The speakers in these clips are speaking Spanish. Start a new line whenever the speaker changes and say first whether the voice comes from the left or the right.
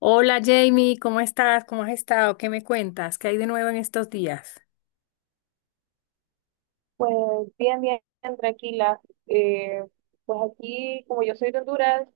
left: Hola Jamie, ¿cómo estás? ¿Cómo has estado? ¿Qué me cuentas? ¿Qué hay de nuevo en estos días?
right: Pues bien, bien, tranquila. Eh, pues aquí, como yo soy de Honduras,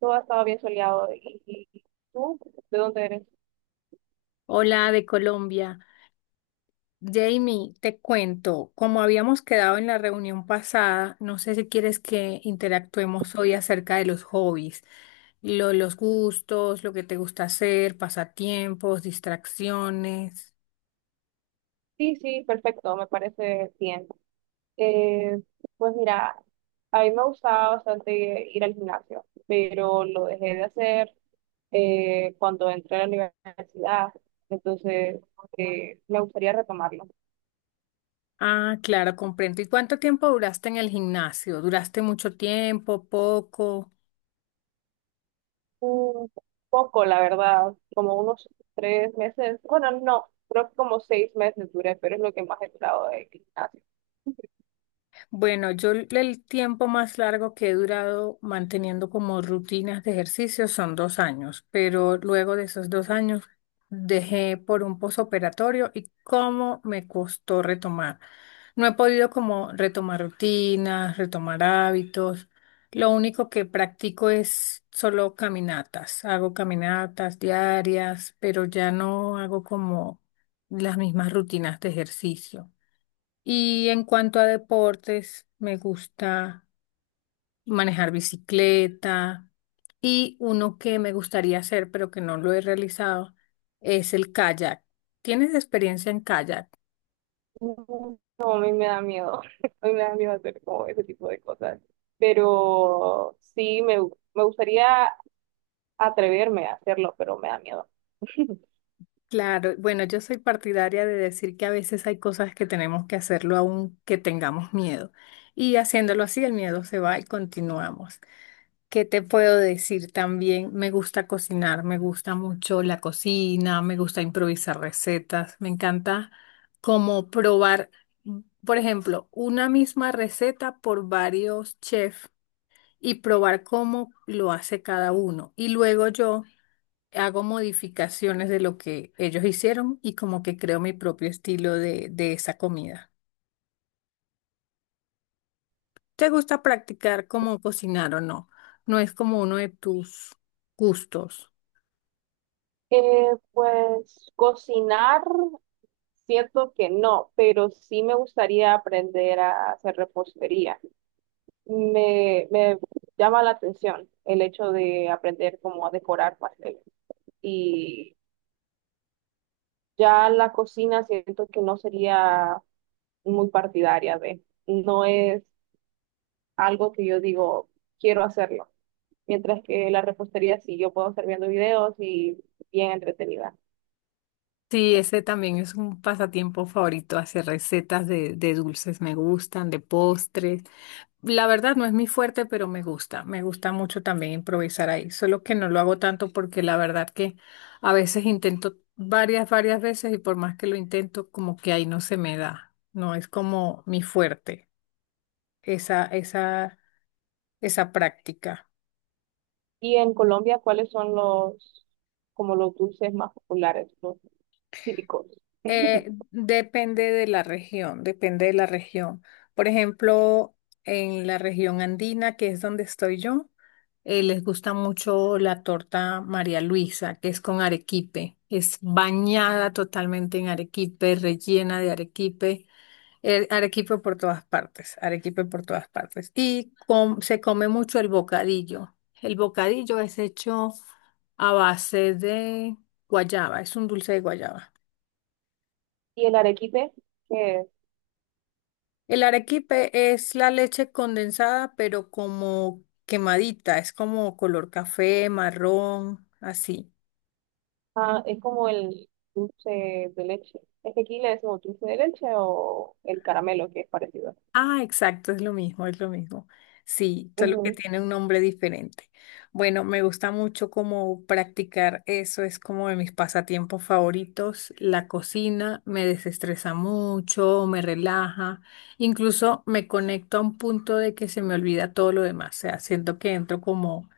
right: todo ha estado bien soleado. ¿Y tú? ¿De dónde eres?
left: Hola de Colombia. Jamie, te cuento, como habíamos quedado en la reunión pasada, no sé si quieres que interactuemos hoy acerca de los hobbies, los gustos, lo que te gusta hacer, pasatiempos, distracciones.
right: Sí, sí, perfecto, me parece bien. Eh, pues mira, a mí me gustaba bastante ir al gimnasio, pero lo dejé de hacer cuando entré a la universidad. Entonces, me gustaría retomarlo.
left: Ah, claro, comprendo. ¿Y cuánto tiempo duraste en el gimnasio? ¿Duraste mucho tiempo, poco?
right: Mm, Poco, la verdad, como unos 3 meses, bueno, no, creo que como 6 meses duré, pero es lo que más he durado de gimnasio.
left: Bueno, yo el tiempo más largo que he durado manteniendo como rutinas de ejercicio son 2 años, pero luego de esos 2 años dejé por un posoperatorio y cómo me costó retomar. No he podido como retomar rutinas, retomar hábitos. Lo único que practico es solo caminatas. Hago caminatas diarias, pero ya no hago como las mismas rutinas de ejercicio. Y en cuanto a deportes, me gusta manejar bicicleta y uno que me gustaría hacer, pero que no lo he realizado, es el kayak. ¿Tienes experiencia en kayak?
right: No, a mí me da miedo, a mí me da miedo hacer como ese tipo de cosas, pero sí, me gustaría atreverme a hacerlo, pero me da miedo.
left: Claro, bueno, yo soy partidaria de decir que a veces hay cosas que tenemos que hacerlo aunque tengamos miedo. Y haciéndolo así, el miedo se va y continuamos. ¿Qué te puedo decir también? Me gusta cocinar, me gusta mucho la cocina, me gusta improvisar recetas, me encanta como probar, mm, por ejemplo, una misma receta por varios chefs y probar cómo lo hace cada uno. Y luego yo hago modificaciones de lo que ellos hicieron y como que creo mi propio estilo de esa comida. ¿Te gusta practicar cómo cocinar o no? No es como uno de tus gustos.
right: Pues cocinar, siento que no, pero sí me gustaría aprender a hacer repostería. Me llama la atención el hecho de aprender cómo a decorar pasteles y ya la cocina siento que no sería muy partidaria de, no es algo que yo digo, quiero hacerlo. Mientras que la repostería sí, yo puedo estar viendo videos y bien entretenida.
left: Sí, ese también es un pasatiempo favorito, hacer recetas de dulces, me gustan, de postres. La verdad no es mi fuerte, pero me gusta mucho también improvisar ahí, solo que no lo hago tanto porque la verdad que a veces intento varias veces y por más que lo intento, como que ahí no se me da, no es como mi fuerte, esa, esa, esa práctica.
right: Y en Colombia, ¿cuáles son los, como los dulces más populares, los típicos?
left: Depende de la región, depende de la región. Por ejemplo, en la región andina, que es donde estoy yo, les gusta mucho la torta María Luisa, que es con arequipe. Es bañada totalmente en arequipe, rellena de arequipe. El arequipe por todas partes, arequipe por todas partes. Y se come mucho el bocadillo. El bocadillo es hecho a base de guayaba, es un dulce de guayaba.
right: ¿Y el arequipe, que es?
left: El arequipe es la leche condensada, pero como quemadita, es como color café, marrón, así.
right: Ah, es como el dulce de leche. Es que aquí le decimos dulce de leche o el caramelo, que es parecido.
left: Ah, exacto, es lo mismo, es lo mismo. Sí, solo que
right: Ujú.
left: tiene un nombre diferente. Bueno, me gusta mucho como practicar eso, es como de mis pasatiempos favoritos. La cocina me desestresa mucho, me relaja, incluso me conecto a un punto de que se me olvida todo lo demás, o sea, siento que entro como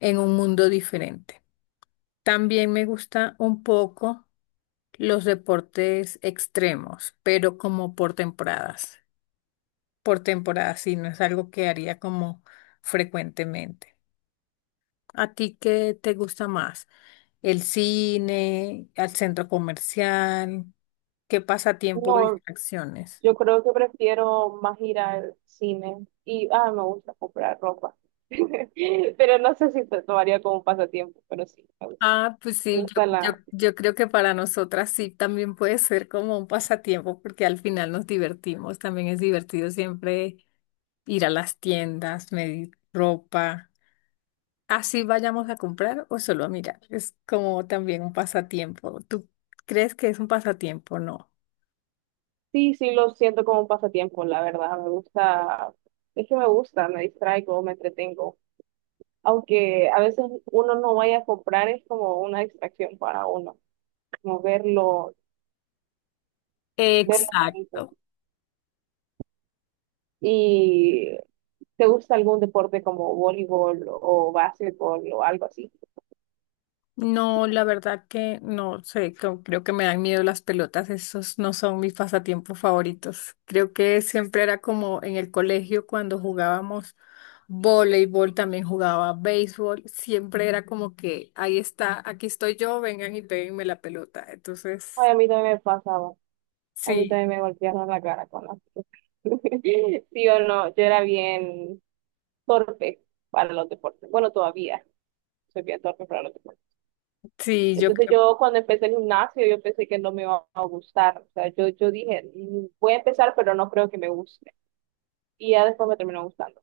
left: en un mundo diferente. También me gusta un poco los deportes extremos, pero como por temporadas. Por temporadas, sí, no es algo que haría como frecuentemente. ¿A ti qué te gusta más? ¿El cine, al centro comercial? ¿Qué pasatiempo o
right: No,
left: distracciones?
right: yo creo que prefiero más ir al cine y, ah, me gusta comprar ropa. Pero no sé si te tomaría como un pasatiempo, pero sí,
left: Ah, pues
right: me
left: sí,
right: gusta
left: yo, yo,
right: la...
left: yo creo que para nosotras sí también puede ser como un pasatiempo porque al final nos divertimos. También es divertido siempre ir a las tiendas, medir ropa. Así vayamos a comprar o solo a mirar. Es como también un pasatiempo. ¿Tú crees que es un pasatiempo? No.
right: Sí, sí, lo siento como un pasatiempo, la verdad, me gusta, es que me gusta, me distraigo, me entretengo. Aunque a veces uno no vaya a comprar, es como una distracción para uno, como verlo, verlo bonito.
left: Exacto.
right: ¿Y te gusta algún deporte como voleibol o básquetbol o algo así?
left: No, la verdad que no sé, creo que me dan miedo las pelotas, esos no son mis pasatiempos favoritos. Creo que siempre era como en el colegio cuando jugábamos voleibol, también jugaba béisbol, siempre era como que ahí está, aquí estoy yo, vengan y péguenme la pelota.
right: Ay,
left: Entonces
right: a mí también me pasa. A mí
left: sí,
right: también me golpearon la cara con la... Sí o no, yo era bien torpe para los deportes. Bueno, todavía soy bien torpe para los deportes.
left: sí, yo
right: Entonces
left: creo,
right: yo cuando empecé el gimnasio, yo pensé que no me iba a gustar. O sea, yo dije, Voy a empezar, pero no creo que me guste". Y ya después me terminó gustando.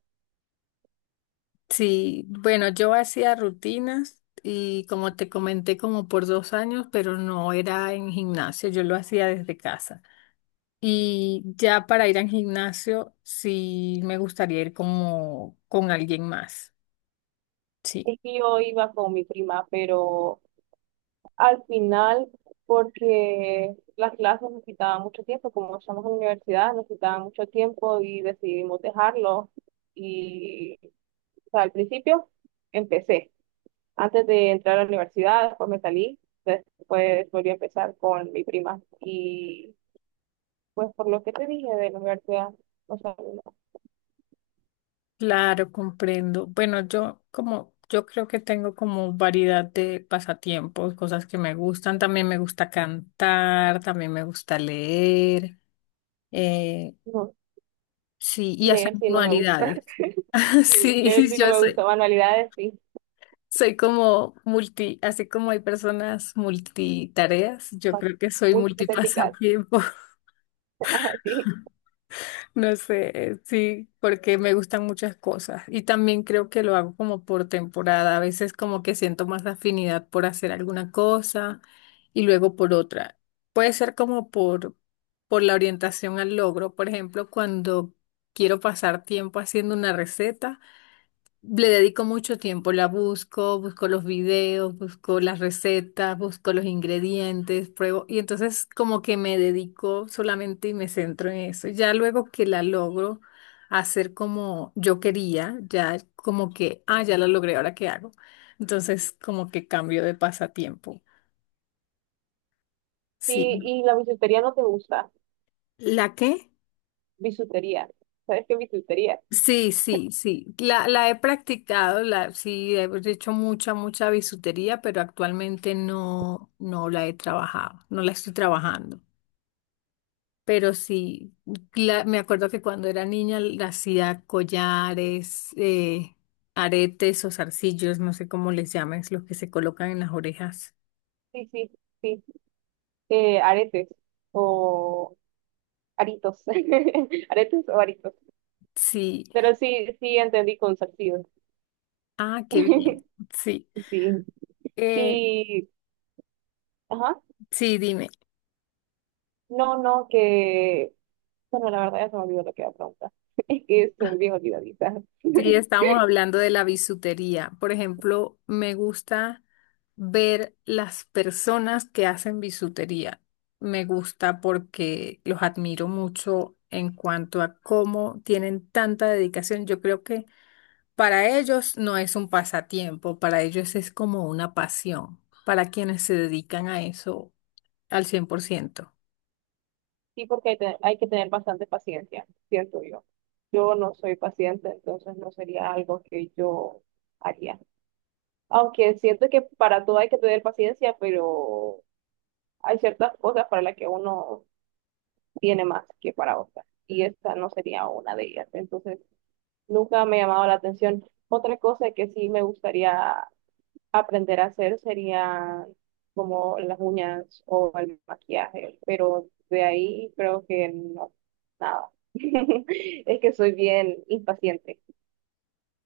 left: sí, bueno, yo hacía rutinas y como te comenté, como por 2 años, pero no era en gimnasio, yo lo hacía desde casa. Y ya para ir al gimnasio, sí me gustaría ir como con alguien más. Sí,
right: Es que yo iba con mi prima, pero al final, porque las clases nos quitaban mucho tiempo, como estamos en la universidad, nos quitaban mucho tiempo y decidimos dejarlo. Y, o sea, al principio empecé, antes de entrar a la universidad, después me salí, después volví a empezar con mi prima. Y pues por lo que te dije de la universidad, o sea, no,
left: claro, comprendo. Bueno, yo como, yo creo que tengo como variedad de pasatiempos, cosas que me gustan. También me gusta cantar, también me gusta leer. Eh,
right: no,
left: Sí, y hacer
right: leer sí no me gusta,
left: modalidades.
right: leer
left: Sí,
right: sí no
left: yo
right: me gusta,
left: soy,
right: manualidades sí,
left: soy como multi, así como hay personas multitareas, yo
right: pas-
left: creo que soy
right: muy hipotéticas.
left: multipasatiempo,
right: Ajá, sí.
left: no sé, sí, porque me gustan muchas cosas y también creo que lo hago como por temporada, a veces como que siento más afinidad por hacer alguna cosa y luego por otra. Puede ser como por la orientación al logro, por ejemplo, cuando quiero pasar tiempo haciendo una receta. Le dedico mucho tiempo, la busco, busco los videos, busco las recetas, busco los ingredientes, pruebo y entonces como que me dedico solamente y me centro en eso. Ya luego que la logro hacer como yo quería, ya como que, ah, ya la logré, ahora qué hago. Entonces como que cambio de pasatiempo.
right: Sí,
left: Sí.
right: y la bisutería no te gusta,
left: ¿La qué?
right: bisutería, ¿sabes qué es bisutería?
left: Sí, sí, sí. La he practicado, la, sí, he hecho mucha, mucha bisutería, pero actualmente no, no la he trabajado, no la estoy trabajando. Pero sí, me acuerdo que cuando era niña la hacía collares, aretes o zarcillos, no sé cómo les llaman, es los que se colocan en las orejas.
right: Sí, sí, sí. Aretes o aritos. Aretes o aritos.
left: Sí.
right: Pero sí, sí entendí con salsido.
left: Ah, qué bien. Sí.
right: Sí.
left: Eh,
right: Y, ajá.
left: sí, dime.
right: No, no, que. Bueno, la verdad ya se me olvidó lo que iba a preguntar. Es que soy bien olvidadiza.
left: Sí, estábamos hablando de la bisutería. Por ejemplo, me gusta ver las personas que hacen bisutería. Me gusta porque los admiro mucho en cuanto a cómo tienen tanta dedicación. Yo creo que para ellos no es un pasatiempo, para ellos es como una pasión, para quienes se dedican a eso al 100%.
right: Sí, porque hay, te- hay que tener bastante paciencia, ¿cierto yo? Yo no soy paciente, entonces no sería algo que yo haría. Aunque siento que para todo hay que tener paciencia, pero hay ciertas cosas para las que uno tiene más que para otras. Y esta no sería una de ellas. Entonces, nunca me ha llamado la atención. Otra cosa que sí me gustaría aprender a hacer sería como las uñas o el maquillaje, pero de ahí creo que no, nada. Es que soy bien impaciente,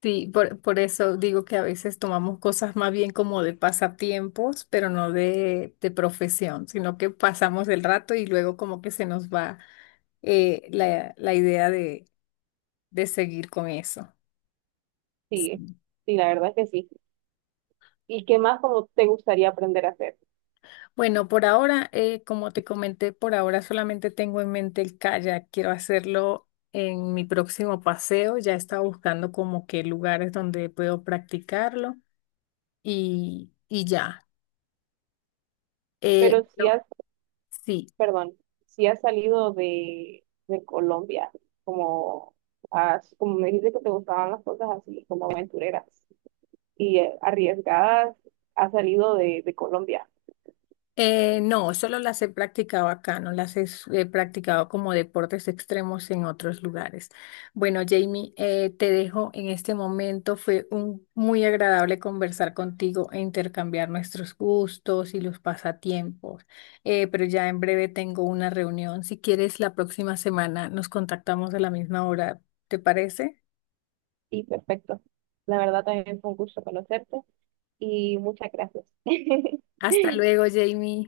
left: Sí, por eso digo que a veces tomamos cosas más bien como de pasatiempos, pero no de profesión, sino que pasamos el rato y luego como que se nos va la idea de seguir con eso.
right: sí,
left: Sí.
right: sí, la verdad es que sí. ¿Y qué más como te gustaría aprender a hacer?
left: Bueno, por ahora, como te comenté, por ahora solamente tengo en mente el kayak. Quiero hacerlo en mi próximo paseo. Ya estaba buscando como que lugares donde puedo practicarlo y ya.
right: Pero si
left: Bueno,
right: has,
left: sí.
right: perdón, si has salido de Colombia, como, como me dijiste que te gustaban las cosas así, como aventureras y arriesgadas, has salido de, Colombia.
left: No, solo las he practicado acá, no las he, he practicado como deportes extremos en otros lugares. Bueno, Jamie, te dejo en este momento. Fue muy agradable conversar contigo e intercambiar nuestros gustos y los pasatiempos. Pero ya en breve tengo una reunión. Si quieres, la próxima semana nos contactamos a la misma hora. ¿Te parece?
right: Sí, perfecto. La verdad también fue un gusto conocerte y muchas gracias.
left: Hasta luego, Jamie.